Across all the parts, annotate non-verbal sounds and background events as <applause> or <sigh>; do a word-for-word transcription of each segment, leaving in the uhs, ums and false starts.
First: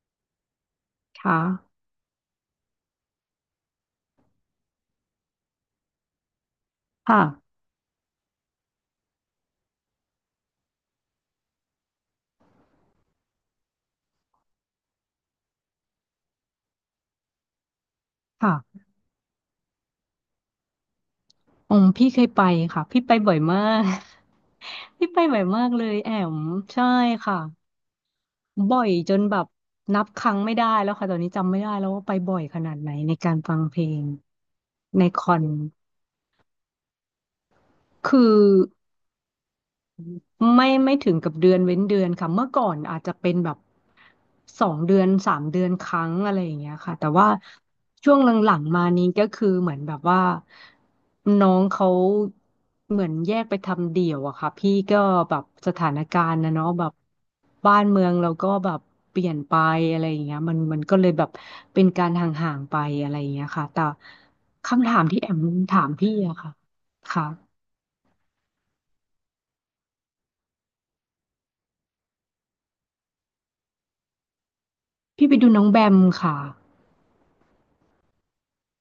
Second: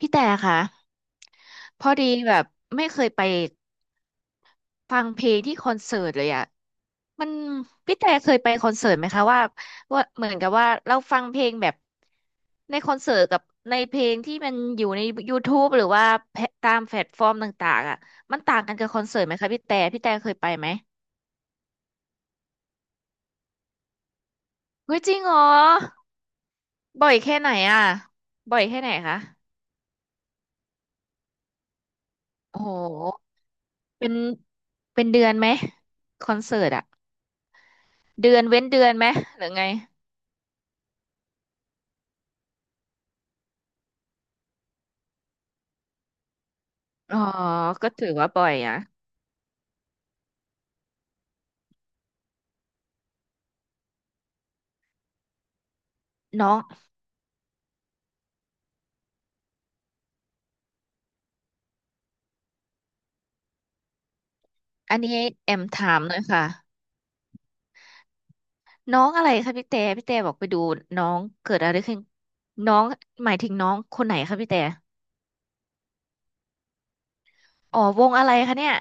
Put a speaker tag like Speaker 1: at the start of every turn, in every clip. Speaker 1: พี่แต่ค่ะ
Speaker 2: ค่ะ
Speaker 1: พอดีแบบไม่เคยไปฟังเพลงที่คอนเสิร์ตเลยอ่ะมัน
Speaker 2: ค่ะ
Speaker 1: พี่แต่เคยไปคอนเสิร์ตไหมคะว่าว่าเหมือนกับว่าเราฟังเพลงแบบในคอนเสิร์ตกับในเพลงที่มันอยู่ใน YouTube หรือว่าแพลตตามแพลตฟอร์มต่างๆอ่ะมัน
Speaker 2: ค่ะ
Speaker 1: ต่างกันกับคอนเสิร์ตไหมคะพี่แต่พี่แต่เคยไปไหม
Speaker 2: อืมพี่เคยไปค่ะพี่ไปบ่อยมาก
Speaker 1: เฮ้
Speaker 2: <laughs>
Speaker 1: ย
Speaker 2: พี่
Speaker 1: จริ
Speaker 2: ไป
Speaker 1: งเหร
Speaker 2: บ่อย
Speaker 1: อ
Speaker 2: มากเลยแอมใช่
Speaker 1: บ่อยแค่
Speaker 2: ค่ะ
Speaker 1: ไหนอ่ะบ่อย
Speaker 2: บ่
Speaker 1: แค่
Speaker 2: อ
Speaker 1: ไหน
Speaker 2: ยจ
Speaker 1: คะ
Speaker 2: นแบบนับครั้งไม่ได้แล้วค่ะ ตอนนี้จำไม่ได้แล้วว่าไปบ่อยข
Speaker 1: โอ้
Speaker 2: นา
Speaker 1: โห
Speaker 2: ดไหนในการฟังเพลง
Speaker 1: เป็น
Speaker 2: ใน
Speaker 1: เป็น
Speaker 2: ค
Speaker 1: เดือ
Speaker 2: อ
Speaker 1: น
Speaker 2: น
Speaker 1: ไหมคอนเสิร์ตอ่ะ
Speaker 2: คือ
Speaker 1: เดือนเว้นเดือนไหมหรือไง
Speaker 2: ไม่ไม่ถึงกับเดือนเว้นเดือนค่ะเมื่อก่อนอาจจะเป็นแบบสองเดือนสามเดือนครั้งอะไรอย่างเงี้ยค่ะแต่
Speaker 1: อ๋อ
Speaker 2: ว่า
Speaker 1: ก็ถื
Speaker 2: ช่
Speaker 1: อ
Speaker 2: วง
Speaker 1: ว่า
Speaker 2: ห
Speaker 1: บ่อ
Speaker 2: ลั
Speaker 1: ย
Speaker 2: ง
Speaker 1: นะ
Speaker 2: ๆมานี้ก็คือเหมือนแบบว่าน้องเขาเหมือนแยกไปทำเดี่ยวอะค่ะพี่ก็แบบสถานการณ์
Speaker 1: น้อ
Speaker 2: นะ
Speaker 1: ง
Speaker 2: เนาะแบบบ้านเมืองเราก็แบบเปลี่ยนไปอะไรอย่างเงี้ยมันมันก็เลยแบบเป็นการห่างๆไปอะไรอย่างเงี้ยค่ะแต่คำ
Speaker 1: อั
Speaker 2: ถา
Speaker 1: น
Speaker 2: ม
Speaker 1: นี้
Speaker 2: ที่แอม
Speaker 1: แอม
Speaker 2: ถา
Speaker 1: ถา
Speaker 2: ม
Speaker 1: ม
Speaker 2: พี่
Speaker 1: หน่อย
Speaker 2: อะค่ะ
Speaker 1: ค่ะ
Speaker 2: ค่ะ
Speaker 1: น้องอะไรคะพี่แต่พี่แต่บอกไปดูน้องเกิดอะไรขึ้นน้องหมายถึงน้องคนไหนคะพี่แต่
Speaker 2: พี่ไปดูน้องแบมค่ะ
Speaker 1: อ๋อวงอะไรคะเนี่ย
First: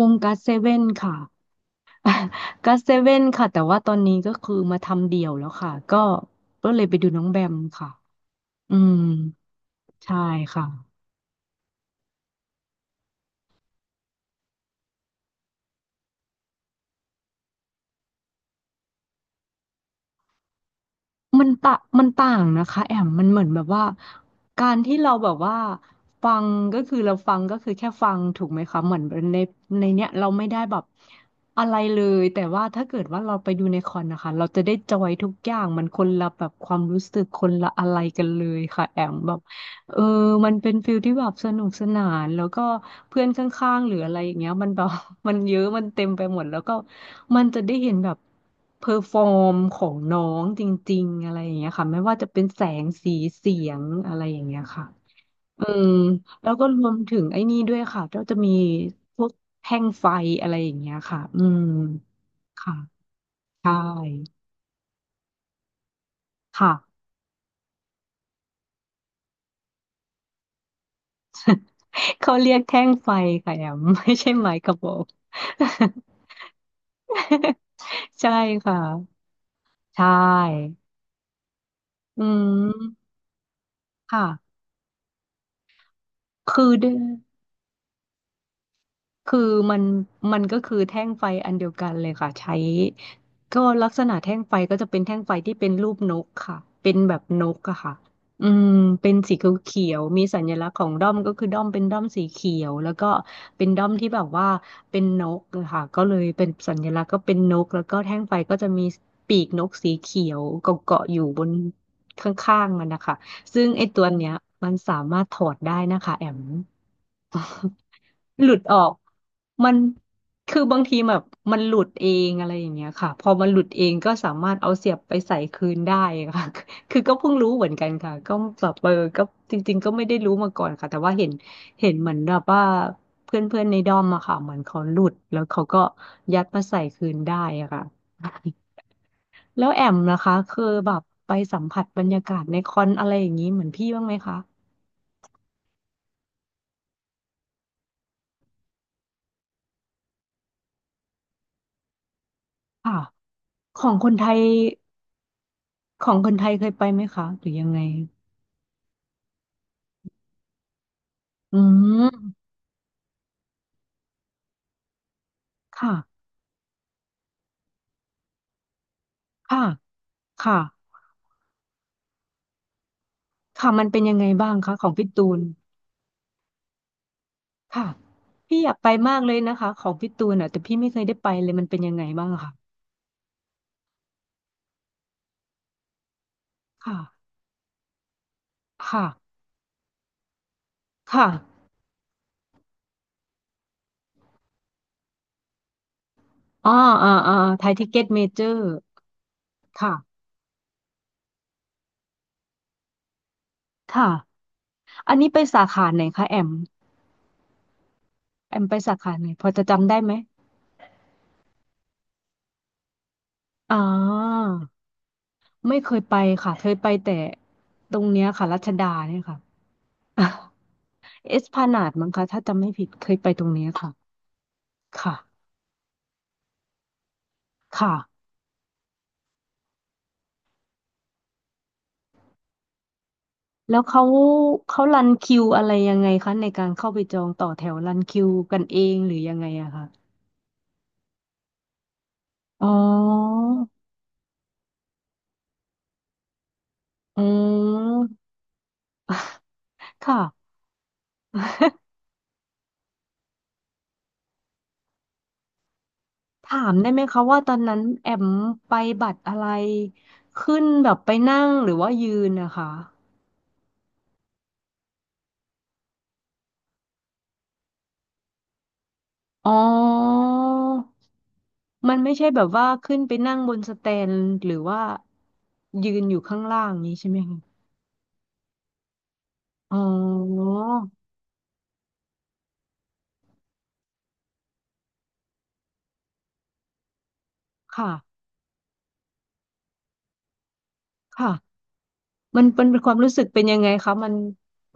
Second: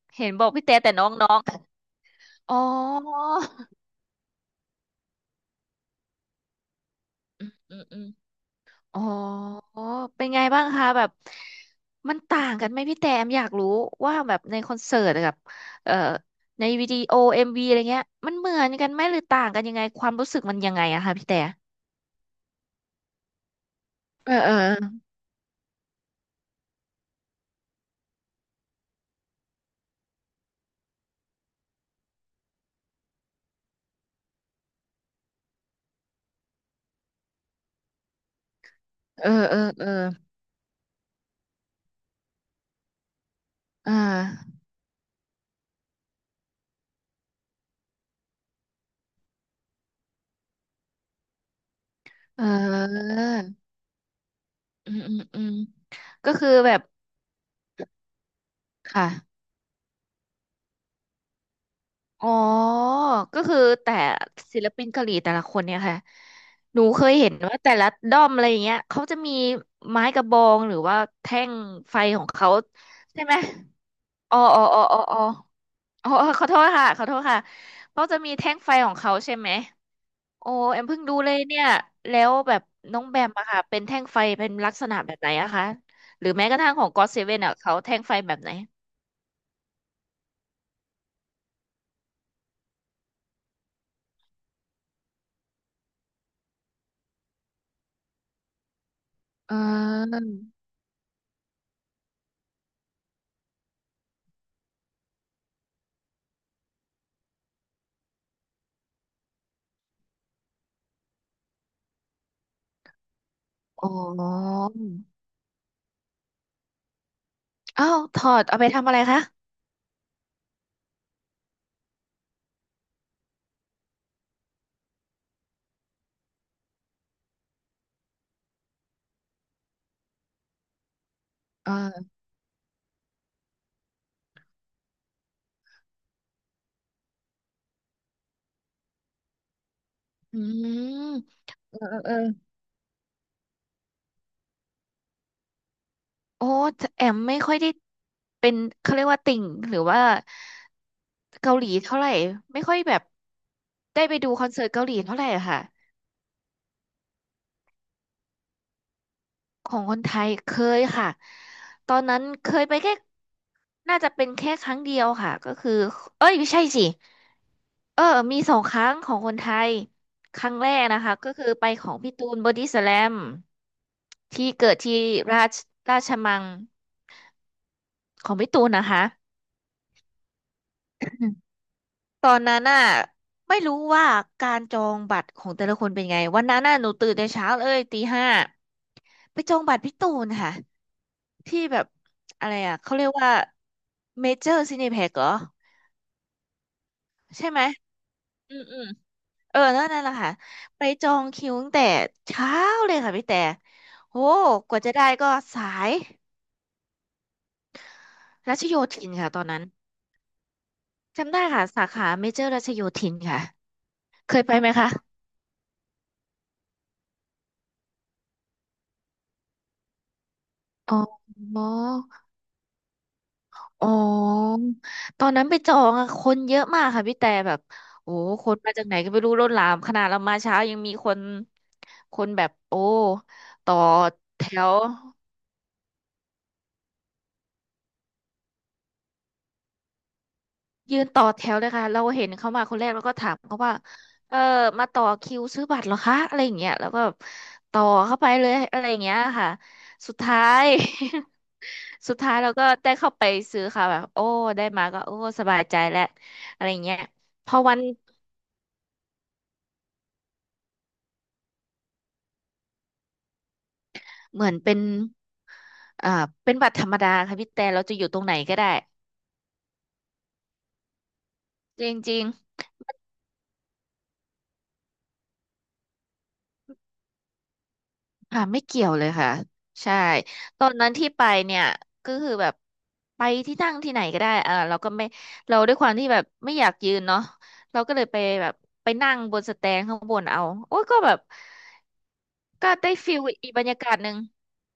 Speaker 2: วง
Speaker 1: เห็น
Speaker 2: การ
Speaker 1: บ
Speaker 2: เซ
Speaker 1: อกพี่แต่
Speaker 2: เว่น
Speaker 1: แต่น้อง
Speaker 2: ค่ะ
Speaker 1: น้องอ๋อ
Speaker 2: ก็เซเว่นค่ะแต่ว่าตอนนี้ก็คือมาทำเดี่ยวแล้วค่ะก็ก็เลยไปดูน้องแบม
Speaker 1: อืม
Speaker 2: ค่ะ
Speaker 1: อืม
Speaker 2: อืม
Speaker 1: อ๋อ
Speaker 2: ใช่
Speaker 1: เป็นไงบ้า
Speaker 2: ค่ะ
Speaker 1: งคะแบบมันต่างกันไหมพี่แต่มอยากรู้ว่าแบบในคอนเสิร์ตกับเอ่อในวิดีโอเอ็มวีอะไรเงี้ยมันเหมือนกันไหมหรือต่างกันยังไงความรู้สึกมันยังไงอะคะพี่แต่
Speaker 2: มันตะมันต่างนะคะแอมมันเหมือนแบบว่า
Speaker 1: เออเออ
Speaker 2: การที่เราแบบว่าฟังก็คือเราฟังก็คือแค่ฟังถูกไหมคะเหมือนในในเนี้ยเราไม่ได้แบบอะไรเลยแต่ว่าถ้าเกิดว่าเราไปดูในคอนนะคะเราจะได้จอยทุกอย่างมันคนละแบบความรู้สึกคนละอะไรกันเลยค่ะแอม
Speaker 1: เออ
Speaker 2: แบบ
Speaker 1: เออเออ
Speaker 2: เออมันเป็นฟิลที่แบบสนุกสนานแล้วก็เพื่อนข้างๆห
Speaker 1: อ่า
Speaker 2: รืออะไรอย่างเงี้ยมันแบบ <laughs> มันเยอะมันเต็มไปหมดแล้วก็มันจะได้เห็นแบบเพอร์ฟอร์มของน้องจริงๆอะไรอย่างเงี้ยค่ะไม่ว่าจะเป็
Speaker 1: เอ
Speaker 2: นแสงสี
Speaker 1: อ
Speaker 2: เสียงอะไรอย่างเงี้ยค่ะ
Speaker 1: อืมอืมอืม
Speaker 2: อืม
Speaker 1: ก็คื
Speaker 2: แล้
Speaker 1: อ
Speaker 2: วก็
Speaker 1: แบ
Speaker 2: ร
Speaker 1: บ
Speaker 2: วมถึงไอ้นี่ด้วยค่ะก็จะมีพวก
Speaker 1: ค่ะ
Speaker 2: แท่งไฟอะไรอย่างเงี้ยค่ะอืม
Speaker 1: อ๋อ
Speaker 2: ค่ะ
Speaker 1: ก็คือ
Speaker 2: ใช่
Speaker 1: แต่ศิลปินเกาหลีแต่ละคนเนี่ยค่ะ
Speaker 2: ค่ะ
Speaker 1: หนูเคยเห็นว่าแต่ละด้อมอะไรอย่างเงี้ยเขาจะมีไม้กระบองหรือว่าแท่งไฟของ
Speaker 2: เขา
Speaker 1: เขา
Speaker 2: เรียกแท่งไฟ
Speaker 1: ใช่ไหม
Speaker 2: ค่ะแอม <laughs> ไม่ใช่
Speaker 1: อ๋อ
Speaker 2: ไม้
Speaker 1: อ๋อ
Speaker 2: กระ
Speaker 1: อ๋อ
Speaker 2: บอ
Speaker 1: อ๋อ
Speaker 2: ก
Speaker 1: อ๋ออ๋อขอโทษค่ะขอโทษค่ะ
Speaker 2: <laughs>
Speaker 1: เขาจะ
Speaker 2: ใช่
Speaker 1: มีแท่งไฟ
Speaker 2: ค่ะ
Speaker 1: ของเขาใช่ไหม
Speaker 2: ใช
Speaker 1: โอ้
Speaker 2: ่
Speaker 1: แอมเพิ่งดูเลยเนี่ยแล้
Speaker 2: อื
Speaker 1: วแบบน้อง
Speaker 2: ม
Speaker 1: แบมอะค่ะเป็นแท่งไฟ
Speaker 2: ค่ะ
Speaker 1: เป็นลักษณะแบบไหนอะคะหรือแม้กระ
Speaker 2: คื
Speaker 1: ทั่
Speaker 2: อ
Speaker 1: งขอ
Speaker 2: ด้
Speaker 1: ง
Speaker 2: วย
Speaker 1: ก็อดเซเว่นอะเขาแท่งไฟแบบไหน
Speaker 2: คือมันมันก็คือแท่งไฟอันเดียวกันเลยค่ะใช้ก็ลักษณะแท่งไฟก็จะเป็นแท่งไฟที่เป็นรูปนกค่ะเป็นแบบนกอะค่ะอืมเป็นสี
Speaker 1: อ่
Speaker 2: เขียวๆ
Speaker 1: า
Speaker 2: มีสัญลักษณ์ของด้อมก็คือด้อมเป็นด้อมสีเขียวแล้วก็เป็นด้อมที่แบบว่าเป็นนกอะค่ะก็เลยเป็นสัญลักษณ์ก็เป็นนกแล้วก็แท่งไฟก็จะมีปีกนกสีเขียวเกาะๆอยู่บนข้างๆมันนะคะซึ่งไอ้
Speaker 1: อ๋อ
Speaker 2: ตัวเนี้ยมันสามารถถอดได้นะคะแอม <laughs> อ๋อ
Speaker 1: อ้าวถอด
Speaker 2: หลุ
Speaker 1: เอา
Speaker 2: ด
Speaker 1: ไป
Speaker 2: ออ
Speaker 1: ทำ
Speaker 2: ก
Speaker 1: อะไรคะ
Speaker 2: มันคือบางทีแบบมันหลุดเองอะไรอย่างเงี้ยค่ะพอมันหลุดเองก็สามารถเอาเสียบไปใส่คืนได้ค่ะ <laughs> คือก็เพิ่งรู้เหมือนกันค่ะก็แบบเออก็จริงๆก็ไม่ได้รู้มาก่อนค่ะแต่ว่าเห็นเห็นเห
Speaker 1: อ่า
Speaker 2: มือนแบบว่าเพื่อนๆในดอมอะค่ะเหมือนเขาหลุดแล้วเขาก็ยัดมาใส่คืนได้อะค่ะ <laughs> แล้วแอมนะคะ
Speaker 1: อื
Speaker 2: เคือแบบ
Speaker 1: ม
Speaker 2: ไปสัม
Speaker 1: เออ
Speaker 2: ผัส
Speaker 1: เออ
Speaker 2: บร
Speaker 1: เอ
Speaker 2: ร
Speaker 1: อ
Speaker 2: ยากาศในคอนอะไรอย่างนี้เหมือนพี่บ้างไหมคะ
Speaker 1: โอ้แอมไม่ค่อยได้เป็นเขาเรียกว่าติ่งหรือว่าเกาหลีเท่าไหร่ไม่ค่อยแบ
Speaker 2: ค่ะ
Speaker 1: บ
Speaker 2: ของ
Speaker 1: ได้
Speaker 2: ค
Speaker 1: ไป
Speaker 2: นไท
Speaker 1: ดู
Speaker 2: ย
Speaker 1: คอนเสิร์ตเกาหลีเท่าไหร่อะค่ะ
Speaker 2: ของคนไทยเคยไปไหมคะหรือยังไง
Speaker 1: ของคนไทยเคยค่ะ
Speaker 2: อื
Speaker 1: ตอน
Speaker 2: ม
Speaker 1: นั้นเคยไปแค่ น่าจะเป็นแค่ครั้งเดียวค่ะ ก็คือ
Speaker 2: ค่ะ
Speaker 1: เอ้ยไม่ใช่สิ เออมีสองครั้งของคนไท
Speaker 2: ค่ะ
Speaker 1: ย ครั้
Speaker 2: ค่ะ
Speaker 1: งแรกนะคะ ก็คือไปของพี่ตูนบอดี้สแลม
Speaker 2: ค่ะมันเป็นยังไงบ้า
Speaker 1: ที่
Speaker 2: ง
Speaker 1: เกิ
Speaker 2: คะ
Speaker 1: ด
Speaker 2: ของ
Speaker 1: ที่
Speaker 2: พี่ตูน
Speaker 1: ราชราชมัง
Speaker 2: ค่ะ
Speaker 1: ของพี่
Speaker 2: พี่
Speaker 1: ตู
Speaker 2: อ
Speaker 1: น
Speaker 2: ยาก
Speaker 1: นะ
Speaker 2: ไป
Speaker 1: คะ
Speaker 2: มากเลยนะคะของพี่ตูนอ่ะแต่พี่ไม่เคยได้ไปเลยมันเป็นยังไงบ้า
Speaker 1: ต
Speaker 2: ง
Speaker 1: อ
Speaker 2: อะ
Speaker 1: น
Speaker 2: คะ
Speaker 1: นั้นน่ะไม่รู้ว่าการจองบัตรของแต่ละคนเป็นไง วันนั้นน่ะหนู
Speaker 2: ค่ะ
Speaker 1: ตื่นแต่เช้าเลยตีห้า
Speaker 2: ค่ะ
Speaker 1: ไปจองบัตรพี่ตูนค่ะ
Speaker 2: ค่ะ
Speaker 1: ที่แบบอะไรอ่ะเขาเรียกว่าเมเจอร์ซีนีแพ็เหรอ
Speaker 2: อ่าอ่าอ่า
Speaker 1: ใช่ไหม
Speaker 2: ไทยทิเก็ตเมเจอ
Speaker 1: อืม
Speaker 2: ร์
Speaker 1: อืมเออนั่นนั่นแหละ
Speaker 2: ค่ะ
Speaker 1: ค่ะไปจองคิวตั้งแต่เช้าเลยค่ะพี่แต่โห
Speaker 2: ค่ะ
Speaker 1: กว่าจะได้
Speaker 2: อัน
Speaker 1: ก็
Speaker 2: นี้ไปสา
Speaker 1: สา
Speaker 2: ขา
Speaker 1: ย
Speaker 2: ไหนคะแอมแอ
Speaker 1: รั
Speaker 2: ม
Speaker 1: ช
Speaker 2: ไป
Speaker 1: โย
Speaker 2: สา
Speaker 1: ธิน
Speaker 2: ขาไหน
Speaker 1: ค่ะต
Speaker 2: พ
Speaker 1: อน
Speaker 2: อ
Speaker 1: นั้
Speaker 2: จะ
Speaker 1: น
Speaker 2: จำได้ไหม
Speaker 1: จำได้ค่ะสาขาเมเจอร์รัชโยธินค่ะ
Speaker 2: อ่า
Speaker 1: เคยไปไหมคะ
Speaker 2: ไม่เคยไปค่ะเคยไปแต่ตรงเนี้ยค่ะรัชดาเนี่ยค่ะ
Speaker 1: อ๋
Speaker 2: <laughs> เอสพลานาดมั้ง
Speaker 1: อ
Speaker 2: คะถ้าจำไม่ผิดเคยไปตรงเนี้ย
Speaker 1: อ๋อ
Speaker 2: ค่ะ
Speaker 1: ตอน
Speaker 2: ค่ะ
Speaker 1: นั้นไปจองอะคนเยอะมากค่ะพี่แต่แบบ
Speaker 2: ค่ะ
Speaker 1: โอ้ คนมาจากไหนก็ไม่รู้ล้นหลามขนาดเรามาเช้ายังมีคนคนแบบโอ้ต่อ
Speaker 2: แล้วเขา
Speaker 1: แถว
Speaker 2: เขารันคิวอะไรยังไงคะในการเข้าไปจองต่อแถวรันคิวกันเองหรือยังไงอะคะ
Speaker 1: ยืนต่อแถวเลยค่ะเราเห็นเขามา
Speaker 2: อ๋อ
Speaker 1: คนแรกแล้วก็ถามเขาว่าเออมาต่อคิวซื้อบัตรเหรอคะอะไรอย่างเงี้ยแล้วก็แบบ
Speaker 2: อื
Speaker 1: ต่อเข้าไป
Speaker 2: ม
Speaker 1: เลยอะไรอย่างเงี้ยค่ะสุดท้า
Speaker 2: ค่ะ
Speaker 1: ย <laughs> สุดท้ายเราก็ได้เข้าไปซื้อค่ะแบบโอ้ได้มาก็โอ้สบายใจแล้วอะ
Speaker 2: ถา
Speaker 1: ไร
Speaker 2: ม
Speaker 1: อย่าง
Speaker 2: ได้
Speaker 1: เงี้
Speaker 2: ไห
Speaker 1: ย
Speaker 2: มคะว่า
Speaker 1: พ
Speaker 2: ตอ
Speaker 1: อ
Speaker 2: น
Speaker 1: วั
Speaker 2: นั้
Speaker 1: น
Speaker 2: นแอมไปบัตรอะไรขึ้นแบบไปนั่งหรือว่ายืนนะคะ
Speaker 1: เหมือนเป็น อ่าเป็นบัตรธรรมดาค่ะพี่แต่เราจะอยู่ตรงไหนก็ได้
Speaker 2: อ๋อ
Speaker 1: จ
Speaker 2: มันไม่
Speaker 1: ริง
Speaker 2: ใช่แบบว่าขึ้นไปนั่งบนสแตนหรือว่ายืนอยู่ข้างล่างนี้ใช่ไหมคะ
Speaker 1: ๆค่ะไม่เกี่ยวเลยค่ะ
Speaker 2: อ๋
Speaker 1: ใช่
Speaker 2: อ
Speaker 1: ตอนนั้นที่ไปเนี่ยก็คือแบบไปที่นั่งที่ไหนก็ได้อ่าเราก็ไม่เราด้วยความที่แบบไม่อยากยืนเนาะเรา
Speaker 2: ค่ะ
Speaker 1: ก็เลยไปแบบไปนั่งบนสแตนข้างบนเอาโอ้ยก็แบบ
Speaker 2: ค่ะมันมัน
Speaker 1: ก็
Speaker 2: เป็นค
Speaker 1: ได้
Speaker 2: วามรู้
Speaker 1: ฟิ
Speaker 2: สึ
Speaker 1: ล
Speaker 2: กเป็น
Speaker 1: อีก
Speaker 2: ยั
Speaker 1: บ
Speaker 2: ง
Speaker 1: ร
Speaker 2: ไง
Speaker 1: รยา
Speaker 2: คะ
Speaker 1: กาศห
Speaker 2: มัน
Speaker 1: นึ่ง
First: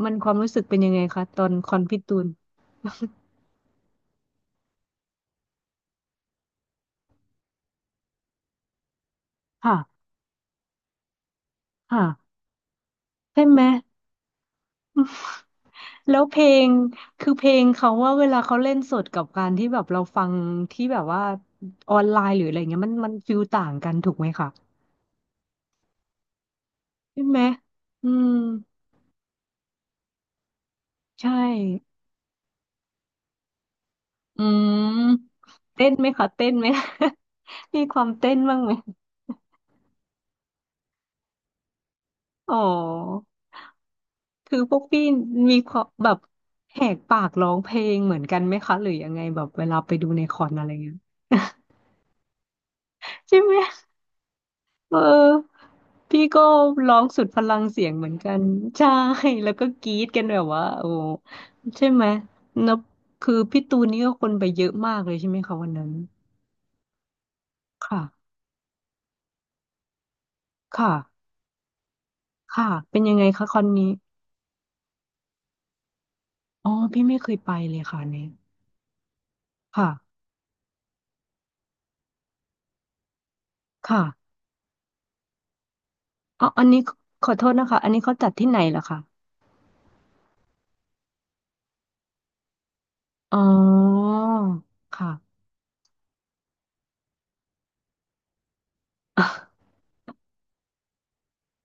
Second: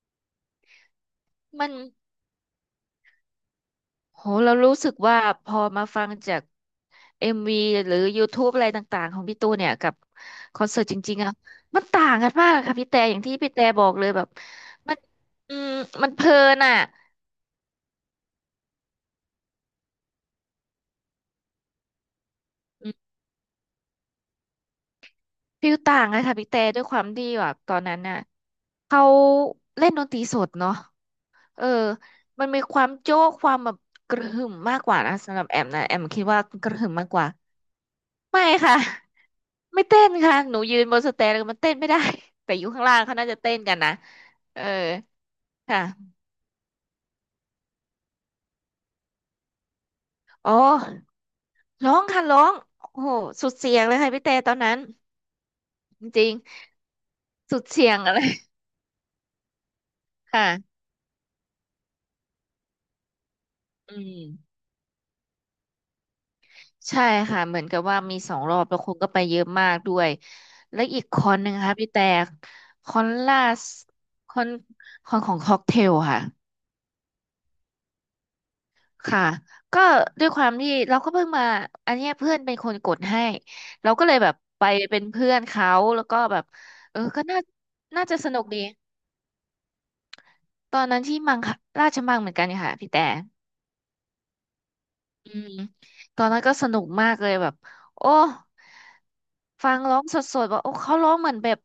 Speaker 2: มันความรู้สึกเป็นยังไงคะตอนค
Speaker 1: มัน
Speaker 2: อนพี่ตูน
Speaker 1: โหเรารู้สึกว่าพอมาฟังจากเอ็มวีหรือ YouTube อะไรต่างๆของพี่ตูนเนี่ยกับ
Speaker 2: ค่ะ
Speaker 1: คอนเสิร์ตจริงๆอะมันต่างกั
Speaker 2: ค่ะ
Speaker 1: นมากค่ะพี่แต่อย่างที่
Speaker 2: ใช่
Speaker 1: พี่
Speaker 2: ไหม
Speaker 1: แต่บอกเลยแบบมันอืมมั
Speaker 2: <laughs>
Speaker 1: น
Speaker 2: แล้
Speaker 1: เพ
Speaker 2: ว
Speaker 1: ลิ
Speaker 2: เพล
Speaker 1: น
Speaker 2: ง
Speaker 1: อ่ะ
Speaker 2: คือเพลงเขาว่าเวลาเขาเล่นสดกับการที่แบบเราฟังที่แบบว่าออนไลน์หรืออะไรเงี้ย
Speaker 1: อื
Speaker 2: มัน
Speaker 1: ม
Speaker 2: มันฟิลต่างกันถูกไหมคะ
Speaker 1: ฟิลต่างเลยค่ะพี่แต่ด้วยความ
Speaker 2: ใช่
Speaker 1: ที่
Speaker 2: ไหม
Speaker 1: แบบตอนนั้น
Speaker 2: อื
Speaker 1: น่ะ
Speaker 2: ม
Speaker 1: เขาเล่นดนตรีสดเนาะ
Speaker 2: ใช่
Speaker 1: เออมันมีความโจ๊กความแบบกระ
Speaker 2: อื
Speaker 1: หึ่มมากกว่านะ
Speaker 2: ม
Speaker 1: สำหรับแอมนะ
Speaker 2: เต้น
Speaker 1: แอม
Speaker 2: ไหม
Speaker 1: คิด
Speaker 2: คะ
Speaker 1: ว่า
Speaker 2: เต้นไห
Speaker 1: ก
Speaker 2: ม
Speaker 1: ระหึ่มมากก
Speaker 2: <laughs>
Speaker 1: ว่า
Speaker 2: มีความเต้น
Speaker 1: ไม่
Speaker 2: บ้างไหม
Speaker 1: ค่ะ <laughs> ไม่เต้นค่ะหนูยืนบนสเตนแล้วมันเต้นไม่ได้ <laughs> แต่
Speaker 2: อ๋อ
Speaker 1: อยู่ข้างล่างเขาน่าจะเต้นกันนะ
Speaker 2: คือ
Speaker 1: เออ
Speaker 2: พวกพี่มีความแบ
Speaker 1: ค่ะ
Speaker 2: บแหกปากร้องเพลงเหมือนกันไหมคะหรือยังไงแบบเวลาไปดูในคอ
Speaker 1: อ๋
Speaker 2: น
Speaker 1: อ
Speaker 2: อะไรเงี้ย
Speaker 1: ร้องค่ะร้องโอ้โห
Speaker 2: ใช่
Speaker 1: สุ
Speaker 2: ไห
Speaker 1: ด
Speaker 2: ม
Speaker 1: เสียงเลยค่ะพี่แต่ตอนนั้น
Speaker 2: เออ
Speaker 1: จ
Speaker 2: พี่
Speaker 1: ริง
Speaker 2: ก็ร้องสุดพ
Speaker 1: ๆ
Speaker 2: ลั
Speaker 1: สุ
Speaker 2: ง
Speaker 1: ด
Speaker 2: เสี
Speaker 1: เสี
Speaker 2: ยง
Speaker 1: ยง
Speaker 2: เหมือ
Speaker 1: อะ
Speaker 2: น
Speaker 1: ไร <laughs>
Speaker 2: กันใช่แล้วก็กรี๊ดกันแบบว่า
Speaker 1: ค่ะ
Speaker 2: โอ้ใช่ไหมนับคือพี่ตูน
Speaker 1: อื
Speaker 2: นี่ก็คนไป
Speaker 1: ม
Speaker 2: เยอะมากเลยใช่ไหมคะวันนั้น
Speaker 1: ใช่ค่ะเหมือนกับว่า
Speaker 2: ค่ะ
Speaker 1: มีสองรอบแล้วคนก็ไปเยอะมากด้วยแล้วอีกค
Speaker 2: ค่ะ
Speaker 1: อนหนึ่งค่ะพี่แต่
Speaker 2: ค่ะ
Speaker 1: ค
Speaker 2: เป็
Speaker 1: อ
Speaker 2: น
Speaker 1: น
Speaker 2: ยังไง
Speaker 1: ล่า
Speaker 2: คะคอ
Speaker 1: ส
Speaker 2: นนี้
Speaker 1: คอนคอนของค็อกเทลค่ะ
Speaker 2: อ๋อพี่ไม่เคยไปเลยค่ะอันเนี่ย
Speaker 1: ค่ะก็
Speaker 2: ค่ะ
Speaker 1: ด้วยความที่เราก็เพิ่งมาอันเนี้ยเพื่อนเป็นคนกดให้เรา
Speaker 2: ค่ะ
Speaker 1: ก็เลยแบบไปเป็นเพื่อนเขาแล้วก็แบ
Speaker 2: อ๋
Speaker 1: บ
Speaker 2: ออันนี้
Speaker 1: เออก็
Speaker 2: ขอ
Speaker 1: น่า
Speaker 2: โทษนะคะอันนี้
Speaker 1: น่า
Speaker 2: เขา
Speaker 1: จะ
Speaker 2: จั
Speaker 1: ส
Speaker 2: ด
Speaker 1: นุก
Speaker 2: ที่ไหน
Speaker 1: ดี
Speaker 2: ล่ะคะ
Speaker 1: ตอนนั้นที่มังคราชมังเหมือนกันค่ะพี่แต่
Speaker 2: อ๋อค่ะ
Speaker 1: อืมตอนนั้นก็สนุกมากเลยแบบโอ้ฟั
Speaker 2: <laughs>
Speaker 1: งร้องสดๆว่าโอ้เขาร้องเหมือนแบบ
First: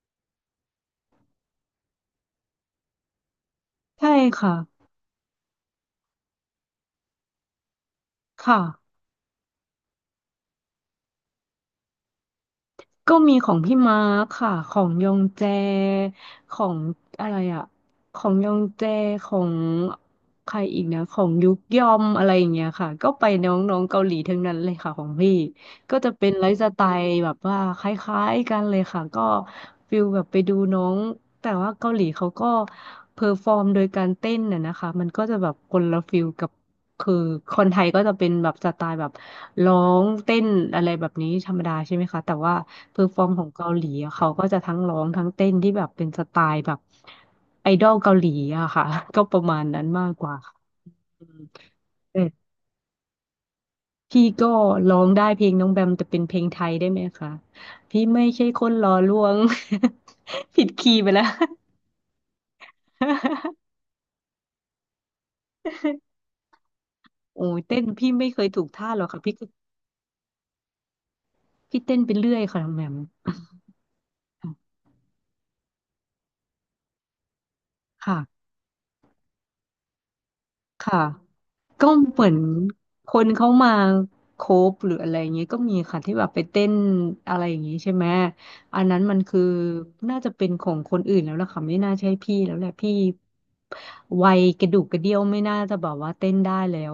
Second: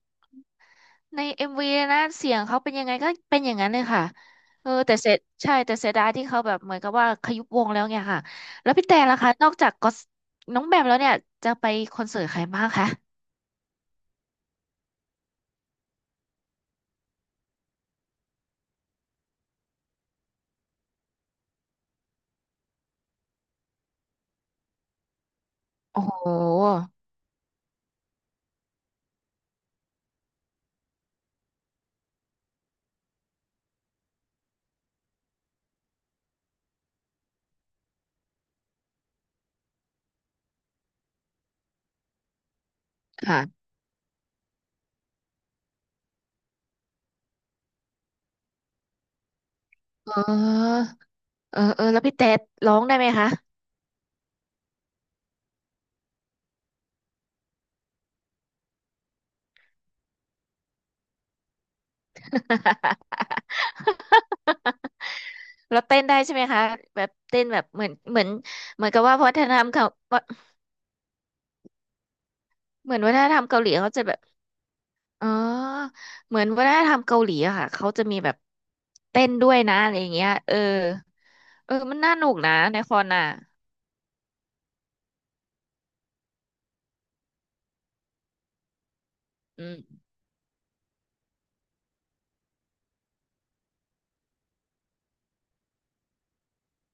Speaker 1: ในเอ็มวีนะเสียงเขาเป็นยังไงก็เป็นอย่างนั้นเลยค่ะ
Speaker 2: ใช่ค่ะ
Speaker 1: เออแต่เสรใช่แต่เสียดายที่เขาแบบเหมือนกับว่าขยุบวงแล้วเนี่ยค่ะ
Speaker 2: ค่ะ
Speaker 1: แล้วพี่แต่ล่ะคะนอกจากก็อตน้องแบมแล้วเนี่ยจะไปคอนเสิร์ตใครบ้างคะ
Speaker 2: ก็มีของพี่มาร์คค่ะของยองแจ ของอะไรอะของยองแจของใครอีกนะของยุกยอมอะไรอย่างเงี้ยค่ะก็ไปน้องๆเกาหลีทั้งนั้นเลยค่ะของพี่ ก็
Speaker 1: โอ้
Speaker 2: จะ
Speaker 1: โ
Speaker 2: เป็นไลฟ์สไต
Speaker 1: ห
Speaker 2: ล์แบบว่าคล้ายๆกันเลยค่ะก็ฟิลแบบไปดูน้องแต่ว่าเกาหลีเขาก็เพอร์ฟอร์มโดยการเต้นน่ะนะคะมันก็จะแบบคนละฟิลกับคือคนไทยก็จะเป็นแบบสไตล์แบบร้องเต้นอะไรแบบนี้ธรรมดาใช่ไหมคะแต่ว่าเพอร์ฟอร์มของ
Speaker 1: ค่ะ
Speaker 2: เกาหลีอะเขาก็จะทั้งร้องทั้งเต้นที่แบบเป็นสไตล์แบบไอดอลเกาหลีอะค่ะ <laughs> ก็ประมาณนั้นมา
Speaker 1: เ
Speaker 2: กกว่าค่ะ
Speaker 1: ออเออเออแล้วพี่
Speaker 2: อื
Speaker 1: แต่
Speaker 2: ม
Speaker 1: ร้องได้ไหมคะ
Speaker 2: พี่ก็ร้องได้เพลงน้องแบมแต่เป็นเพลงไทยได้ไหมคะพี่ไม่ใช่คนหล่อลวง <laughs> ผิดคีย์ไปแล้ว <laughs>
Speaker 1: <laughs> เราเต้นได้ใช่ไหมคะแบบเต้น
Speaker 2: โอ้
Speaker 1: แบ
Speaker 2: ย
Speaker 1: บ
Speaker 2: เต้
Speaker 1: เห
Speaker 2: น
Speaker 1: มือน
Speaker 2: พี่
Speaker 1: เหมือ
Speaker 2: ไม่
Speaker 1: น
Speaker 2: เคยถูก
Speaker 1: เหมือ
Speaker 2: ท่า
Speaker 1: น
Speaker 2: ห
Speaker 1: กั
Speaker 2: ร
Speaker 1: บ
Speaker 2: อก
Speaker 1: ว่า
Speaker 2: ค่ะ
Speaker 1: วั
Speaker 2: พี่
Speaker 1: ฒ
Speaker 2: ก็
Speaker 1: นธรรมเขา
Speaker 2: พี่เต้นไปเรื่อยค่ะน้องแบ
Speaker 1: เห
Speaker 2: ม
Speaker 1: มือนวัฒนธรรมเกาหลีเขาจะแบบอ๋อเหมือนวัฒนธรรมเกาหลีอะค่ะเขาจะมีแบบ
Speaker 2: ค่ะ
Speaker 1: เต้นด้วยนะอะไรอย่างเงี้ยเออ
Speaker 2: ค่ะ
Speaker 1: เออ
Speaker 2: ก็
Speaker 1: มันน่า
Speaker 2: เห
Speaker 1: ห
Speaker 2: มื
Speaker 1: นุ
Speaker 2: อ
Speaker 1: ก
Speaker 2: น
Speaker 1: นะในคอน
Speaker 2: ค
Speaker 1: อ่ะ
Speaker 2: นเขามาโคฟหรืออะไรอย่างเงี้ยก็มีค่ะที่แบบไปเต้นอะไรอย่างงี้ใช่ไหมอันนั้นมันคือ
Speaker 1: อืม
Speaker 2: น่าจะเป็นของคนอื่นแล้วล่ะค่ะไม่น่าใช่พี่แล้วแหละพี่วัยกระดูกกระเดี้ยวไม่น่าจะแบบว่าเต้นได้แล้ว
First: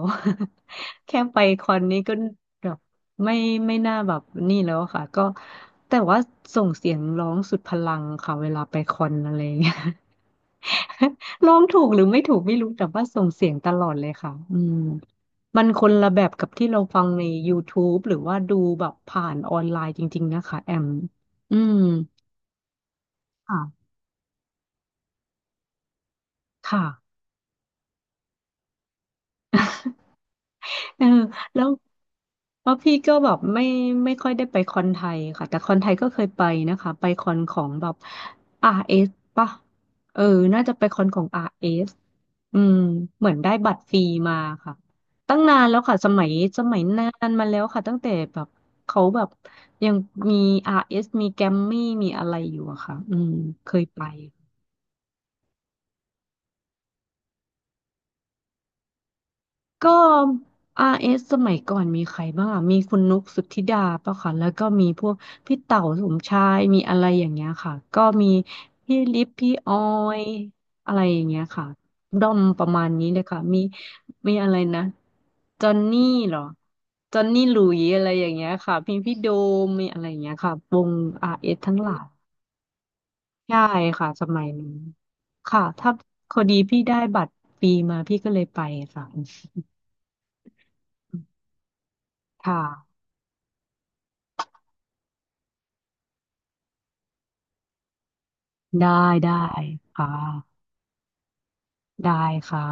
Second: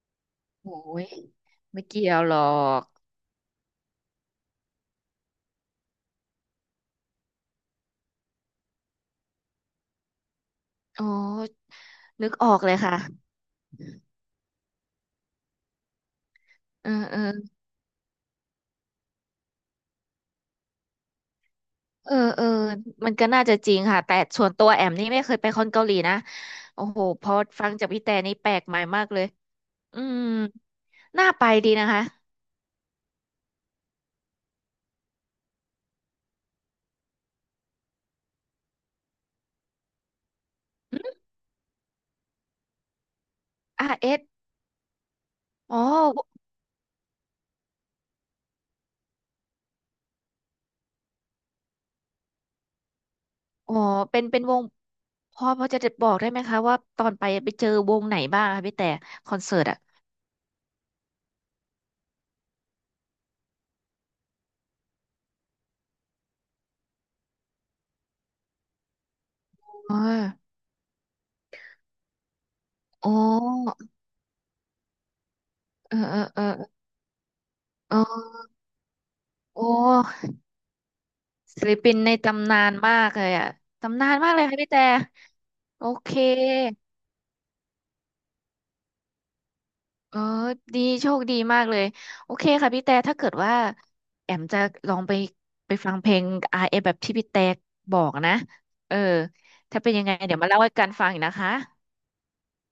Speaker 1: โอ้
Speaker 2: <laughs>
Speaker 1: ย
Speaker 2: แค่ไปคอน
Speaker 1: ไม่
Speaker 2: นี้
Speaker 1: เกี่
Speaker 2: ก็
Speaker 1: ยวหรอ
Speaker 2: แบบ
Speaker 1: ก
Speaker 2: ไม่ไม่น่าแบบนี่แล้วอะค่ะก็แต่ว่าส่งเสียงร้องสุดพลังค่ะเวลาไปคอนอะไรอย่างเงี้ย
Speaker 1: อ๋อ
Speaker 2: <laughs> ร้องถูกหรือไม่
Speaker 1: นึ
Speaker 2: ถู
Speaker 1: ก
Speaker 2: ก
Speaker 1: ออ
Speaker 2: ไม่
Speaker 1: ก
Speaker 2: รู้
Speaker 1: เลย
Speaker 2: แต่
Speaker 1: ค่ะ
Speaker 2: ว่าส่งเสียงตลอดเลยค่ะอืมมันคนละแบบกับที่เรา
Speaker 1: เออ
Speaker 2: ฟัง
Speaker 1: เออ
Speaker 2: ใน YouTube หรือว่าดูแบบผ่านออนไลน์จริงๆนะคะแอมอืม
Speaker 1: เออเออมันก็น่าจะจริง
Speaker 2: ค่ะ
Speaker 1: ค่ะแต่ส่วนตัวแอมนี่ไม่เคยไปคอนเกาหลีนะ
Speaker 2: ค่ะ
Speaker 1: โอ้โหพอฟังจากพี่แต่นี่แปลกใหม่มากเลย อืม
Speaker 2: เออ
Speaker 1: น่าไป
Speaker 2: แล้ว
Speaker 1: ดีนะคะ
Speaker 2: เพราะพี่ก็แบบไม่ไม่ค่อยได้ไปคอนไทยค่ะแต่คอนไทยก็เคยไปนะคะไปคอนของแบบ อาร์ เอส ป่ะเออน่าจะไปคอนของ อาร์ เอส อสอืมเหมือนได้บัตร
Speaker 1: อา
Speaker 2: ฟรี
Speaker 1: ร์เอส
Speaker 2: มาค่ะตั้งนาน
Speaker 1: อ๋
Speaker 2: แล้
Speaker 1: อ
Speaker 2: วค่ะสมัยสมัยนานมาแล้วค่ะตั้งแต่แบบเขาแบบยังมี อาร์ เอส มีแกรมมี่มีอะไรอยู่อะค่ะอืมเค
Speaker 1: อ๋อ
Speaker 2: ยไป
Speaker 1: เป็นเป็นวงพอพอจะบอกได้ไหมคะว่าตอนไปไปเจอวงไหนบ้างคะพี่แต่คอนเสิร์ตอ่ะ
Speaker 2: ก็อาร์เอสสมัยก่อนมีใครบ้างอะมีคุณนุกสุทธิดาป่ะค่ะแล้วก็มีพวกพี่เต๋าสมชายมีอะไรอย่างเงี้ยค่ะก็มีพี่ลิฟพี่ออ
Speaker 1: อ๋อ
Speaker 2: ยอะไรอย่างเงี้ยค่ะด้อมประมาณ
Speaker 1: โอ
Speaker 2: นี้เลยค่ะมี
Speaker 1: ้
Speaker 2: มีอะไรนะจอน
Speaker 1: เออ
Speaker 2: นี่
Speaker 1: เออ
Speaker 2: เหรอ
Speaker 1: เออ
Speaker 2: จอนนี่หลุย
Speaker 1: เอ
Speaker 2: อะไรอย่าง
Speaker 1: อ
Speaker 2: เงี้ยค่ะมีพี่โด
Speaker 1: โอ
Speaker 2: มมีอะไรอย่าง
Speaker 1: ้
Speaker 2: เงี้ยค่ะวงอาร์เอส
Speaker 1: ศิล
Speaker 2: ทั้งห
Speaker 1: ปิ
Speaker 2: ลา
Speaker 1: น
Speaker 2: ย
Speaker 1: ในตำนานมากเลยอ่ะ
Speaker 2: ใช่
Speaker 1: ตำ
Speaker 2: ค่ะ
Speaker 1: นาน
Speaker 2: ส
Speaker 1: มากเล
Speaker 2: มั
Speaker 1: ย
Speaker 2: ย
Speaker 1: ค่ะ
Speaker 2: นั้
Speaker 1: พี่
Speaker 2: น
Speaker 1: แต่
Speaker 2: ค่ะ
Speaker 1: โอ
Speaker 2: ถ้า
Speaker 1: เค
Speaker 2: พอดีพี่ได้บัตรฟรีมาพี่ก็เลยไปค่ะ
Speaker 1: เออดีโชคดีมากเลยโอเค
Speaker 2: ค่ะ
Speaker 1: ค่ะพี่แต่ถ้าเกิดว่าแอมจะลองไปไปฟังเพลงอาร์เอแบบที่พี่แต่บอกนะ
Speaker 2: ได้
Speaker 1: เออ
Speaker 2: ได้
Speaker 1: ถ้าเป็นยัง
Speaker 2: ค่ะ
Speaker 1: ไงเดี๋ยวมาเล่าให้กันฟังอีกนะคะ
Speaker 2: ได้ค่ะ